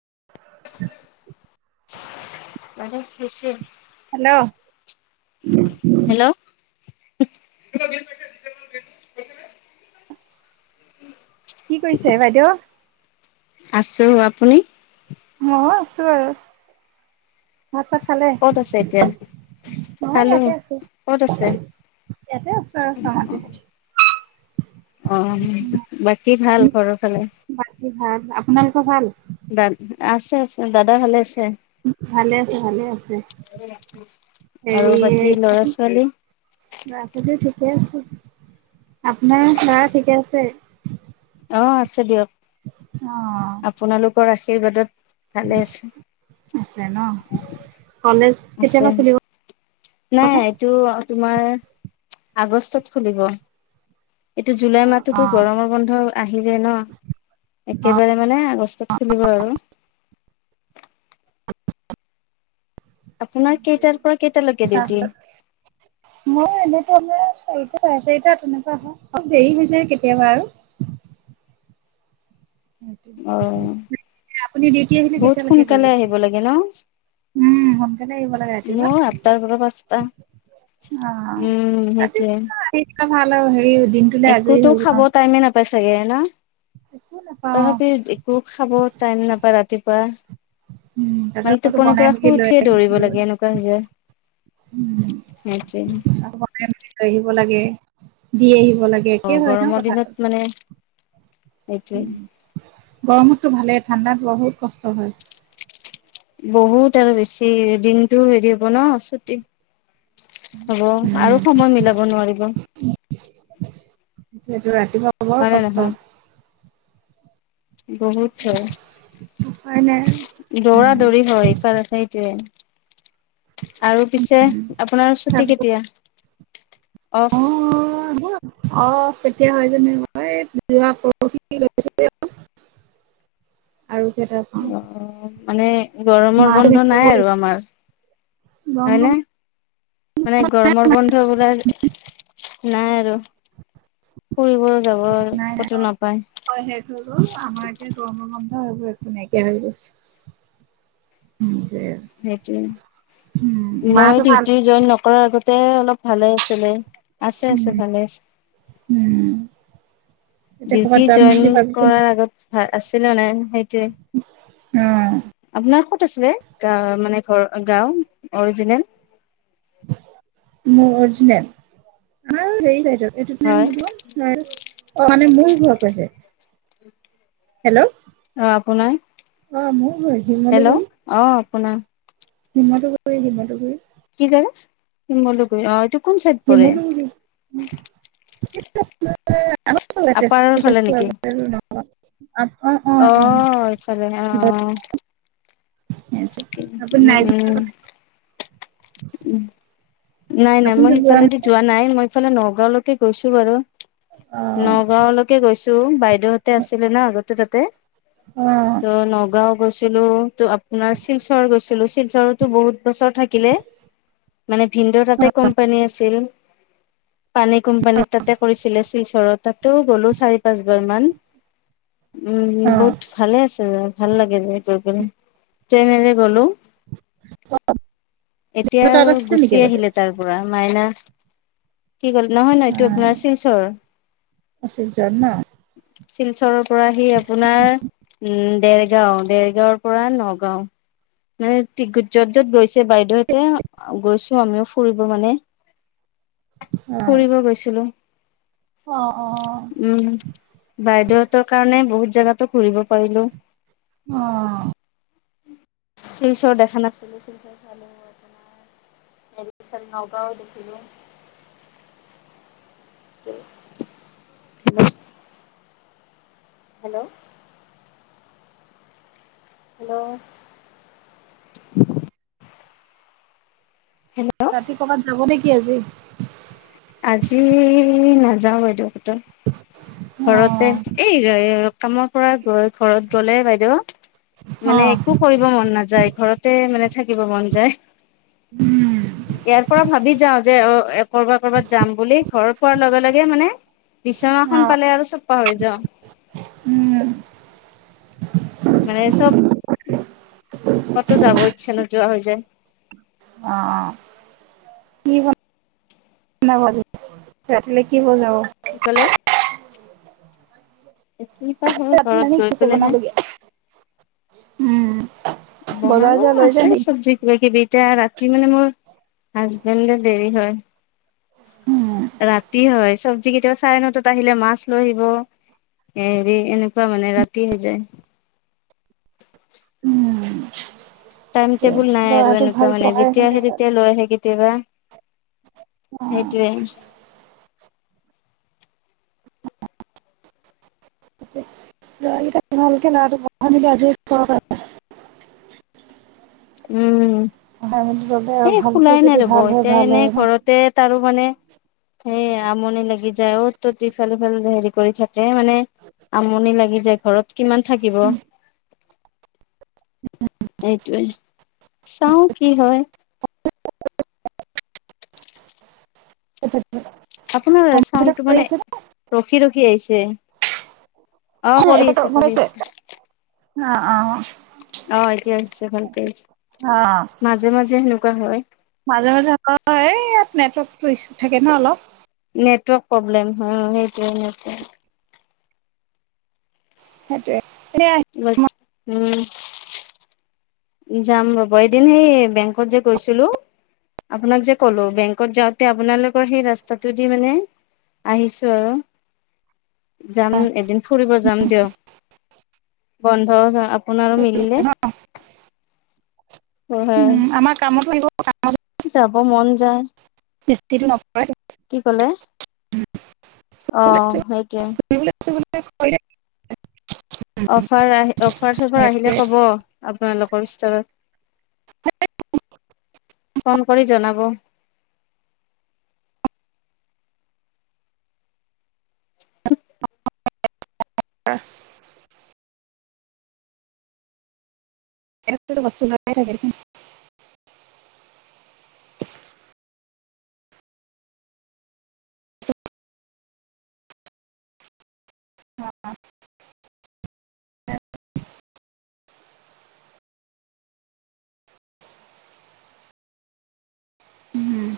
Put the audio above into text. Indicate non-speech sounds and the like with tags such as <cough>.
<unintelligible> মানে হৈছে hello hello কি কৰিছে বাইদেউ? আছো আপুনি? ম ও আছো আৰু। ভাত চাত খালে? ক'ত আছে এতিয়া? মই খালো। ইয়াতে আছো। ক'ত আছে? ইয়াতে আছো আৰু ততে অ' বাকী ভাল ঘৰৰ ফালে? নালোক ভাল দা আছে আছে দাদা ভালে আছে? ভালে আছে ভালে আছে আৰু হেৰি বাকী লৰা ছোৱালী? ল'ৰা ছোৱালীও ঠিকে আছে, আপোনাৰ লৰা ঠিকে আছে? অ আছে দিয়ক। <unintelligible> আপোনালোকৰ আশীৰ্বাদত ভালে আছে। আছে ন ক'লে আছে নাই কথা? এইটো তোমাৰ আগষ্টত খুলিব, এইটো জুলাই অ মাহটো টো অ গৰমৰ বন্ধ আহিলে ন একেবাৰে মানে আগষ্টত খুলিব আৰু আপোনাৰ কেইটাৰ পৰা কেইটালৈকে ডিউটি? তাৰপিছত মইয়ো এনে তেনে আছোঁ। চাৰিটা চাৰে চাৰিটা তেনেকুৱা হয় অ' দেৰি হৈ যায় কেতিয়াবা আৰু। সেইটো অ' আপুনি ডিউটি আহিলে বহুত কেতিয়ালৈকে কৰিব? সোনকালে আহিব লাগে ন? উম, সোনকালে আহিব লাগে ৰাতিপুৱা মোৰ আঠটাৰ পৰা পাঁচটা অ' উম সেইটোয়ে ৰাতিপুৱা আহিলে ভাল আৰু হেৰি দিনটোলে আজৰি একোতো হৈ খাব যাওঁ টাইমে নাপাই চাগে ন একো নাপাওঁ তথাপি একো খাব টাইম নাপায় ৰাতিপুৱা উম, মানে তথাপিতো টোপনৰ বনাই পৰা মেলি শুই লৈ উঠিয়ে আহি থৈ দৌৰিব গ'ল। লাগে এনেকুৱা হৈ যায় উম, হয়্চয় ল দি আহিব লাগে অ একে হয় ন কথা হ সেইটো গৰমততো ভালেই ঠাণ্ডাত বহুত কষ্ট হয় বহুত আৰু বেছি দিনটো হেৰি হ'ব ন ছুটি হ'ব উম, আৰু সময় মিলাব নোৱাৰিব। সটোটো ৰাতিপুৱা বৰ হয় নে কষ্ট নহয় বহুত হ উপায় নাই দৌৰা উম, দৌৰি হয় ইফালে সেইটোৱে আৰু পিছে উম, আপোনাৰ ছুটি তাৰপিছত কেতিয়া অফ অ', অ কেতিয়া হয় জানো, মই এই যোৱা পৰশি গৈছিলোঁ। <unintelligible> আহ মানে গৰমৰ মাহটো শেষ বন্ধ নাই কৰিবই আৰু লাগিব আমাৰ। গৰম হয় বন্ধ নে? মানে গৰমৰ বন্ধ বোলা নাই আৰু নাই ফুৰিব যাব অ ক'তো সেইটোতো নাপায় আমাৰ এতিয়া এইবোৰ একো নাইকিয়া হৈ গৈছে, উম সেইটোৱে সেইটোয়ে মই মাহটো ভাল ডিউটি জইন নকৰাৰ আগতে অলপ ভালে আছো আছে উম, আছে ভালে উম। এতিয়া ক'ৰবাত ডিউটি যাম জইন বুলি ভাবিছো কৰাৰ আগত ভাল আছিল নে নাই সেইটোৱে। উম আপোনাৰ ক'ত আছিলে গ মানে ঘৰ গাও অৰিজিনেল মজ না ৰ গাইছ এইটোত হয় বলো অ মানে মোৰ ঘ কছে উ <unintelligible> হেল্ল' আ নাই অ ম ভ হি মালো গ পোন হিমতুগুৰি হিমতুগুৰি। কি জাগালক অটো নিমি আপাৰৰ তেজপুৰ তেজপুৰ আগ ন আঁহ চাল আঁহ আহঁ উম আপুনি নাই উম যোৱা উ নাই নাই মই সিফালেদি যোৱা নাই মই ইফালে নগাঁওলৈকে গৈছো বাৰু নগাঁওলৈকে গৈছো বাইদেউ হতে অ আছিলে না আগতে তাতে অ ত অ নগাঁও গৈছ ো ত আপোনাৰ শিলচৰ গৈছিলো শিলচৰতৰতো বহুত বছৰ থাকিলে ভিন্দ তাতে কোম্পানী আছিল পানী কোম্পানীত তাতে কৰিছিলে শিলচৰৰত তাতেও গ'লো চাৰি পাঁচবাৰ মান। উম অ বহুত ভালে আছে ভাল লাগে যে চেন্নাইৰে গলো এতিয়া অ আৰু তাৰ গুচি আহিলে তাৰ পৰা মাইনা কি কল নহয় নহয় অ এইটো আপোনাৰ শিলচৰ আচুৰ্যত ন শিলচৰ পৰা আহি আপোনাৰ উম দেৰগাঁও দেৰগাঁওৰ পৰা নগাঁও মানে ু যত যত গৈছে বাইদেউহতে গৈছো আমিও ফুৰিব মানে ফুৰিব গৈছিলো। অ অ উম বাইদেউহতৰ কাৰণে বহুত জেগাতো ঘূৰিব পাৰিলো। অঁ। ফিল শ্বৰ দেখা নাছিলো শিল শ্বাল মেৰি চাৰ নগাঁও দেখিলো। কি? হেল্ল', হেল্ল', ৰাতি কবাত যাব নেকি আজি- আজি নাযাওঁ বাইদেউ অ ঘৰতে এই কামৰ পৰা গৈ ঘৰত গলে বাইদেউ অ মানে একো কৰিব মন নাযায়, ঘৰতে মানে থাকিব মন যায় উম ইয়াৰ পৰা ভাবি যাওঁ। যে অ কৰ'বা কৰবাত যাম বুলি ঘৰ পোৱাৰ লগে লগে মানে বিছনাখন আৰু চপা হৈ যা উম মানে চব কতো যাব ইচ্ছা নোযোৱা হৈ যায়। অঁ অঁ। ৰা ৰাে কি বজাব কি কলে কি বা হয় ঘৰত গৈ ৰাতিছে পেলাইহে বনালগীয়া উম। বনাব আছে চব্জি কিবা কিবি এতিয়া ৰাতি মানে মোৰ হাজবেণ্ডে দেৰি হয় ৰাতি হয় চব। যদি কেতিয়াও চাই নো তাত আহিলে মাছ লৈ আহিব। এ হেৰি এনেকুৱা মানে ৰাতি হৈ যায়। <inaudible> উম। টাইম টেবুল নাই আৰু এনেকুৱা ভালকে মানে পঢ়াই যেতিয়া মেলি আহে তেতিয়া লৈ আহে কেতিয়াবা অ সেইটোৱে ল'ৰা কেইটাক ভালকে ল'ৰা টোক পঢ়াম বুলি হৈ <unintelligible> <unintelligible> উম। ল'লে আৰু সেই ভালকে খোলাই নাই যদি ৰ'ব ভাল হয় এতিয়া ভাল হয় এনেই ন ঘৰতে তাৰো মানে সেই আমনি লাগি যায় অত তত ইফাল সিফালে ধৰি কৰি থাকে মানে আমনি লাগি যায় ঘৰত কিমান থাকিব। এইটোৱে চাওঁ কি হয় আপোনাৰ কম্পিউটাৰ চাউডটো কৰি মানে আছে ৰখি ৰখি আহিছে অহ' নে কৰি এতিয়া আছে, গম কৰি পাইছে আছে। অ' অহ' অ' এতিয়া হৈছে ভালকে আহিছে অ মাজে মাজে সেনেকুৱা হয়। মাজে মাজে হয়, এই ইয়াত নেটৱৰ্কতটো ইছু থাকে ন অলপ নেটৱৰ্ক প্ৰব্লেম হয় সেইটোৱে নেটে সেইটোৱে এনে উম, উম। যাম ৰ'বা এদিন হেই বেংকত যে গৈছিলোঁ। আপোনাক যে কলোঁ বেংকত যাওঁতে আপোনালোকৰ সেই ৰাস্তাটোদি মানে আহিছোঁ আৰু যাম এদিন ফুৰিব যাম দিয় বন্ধ য আপোনাৰো মিলিলে অ' হয়। কামত লাগিব কামত যাব মন যায়। নিশ্চিত। কি কলে? অ' সেইটোৱাই। আ <unintelligible> অফাৰ আহ অফাৰ চফাৰ আহিলে ক'ব আপোনালোকৰ ইষ্টৰত। উ <unintelligible> ফোন কৰি জনাব। <inaudible> এ বসখ <unintelligible> অ <unintelligible> উম।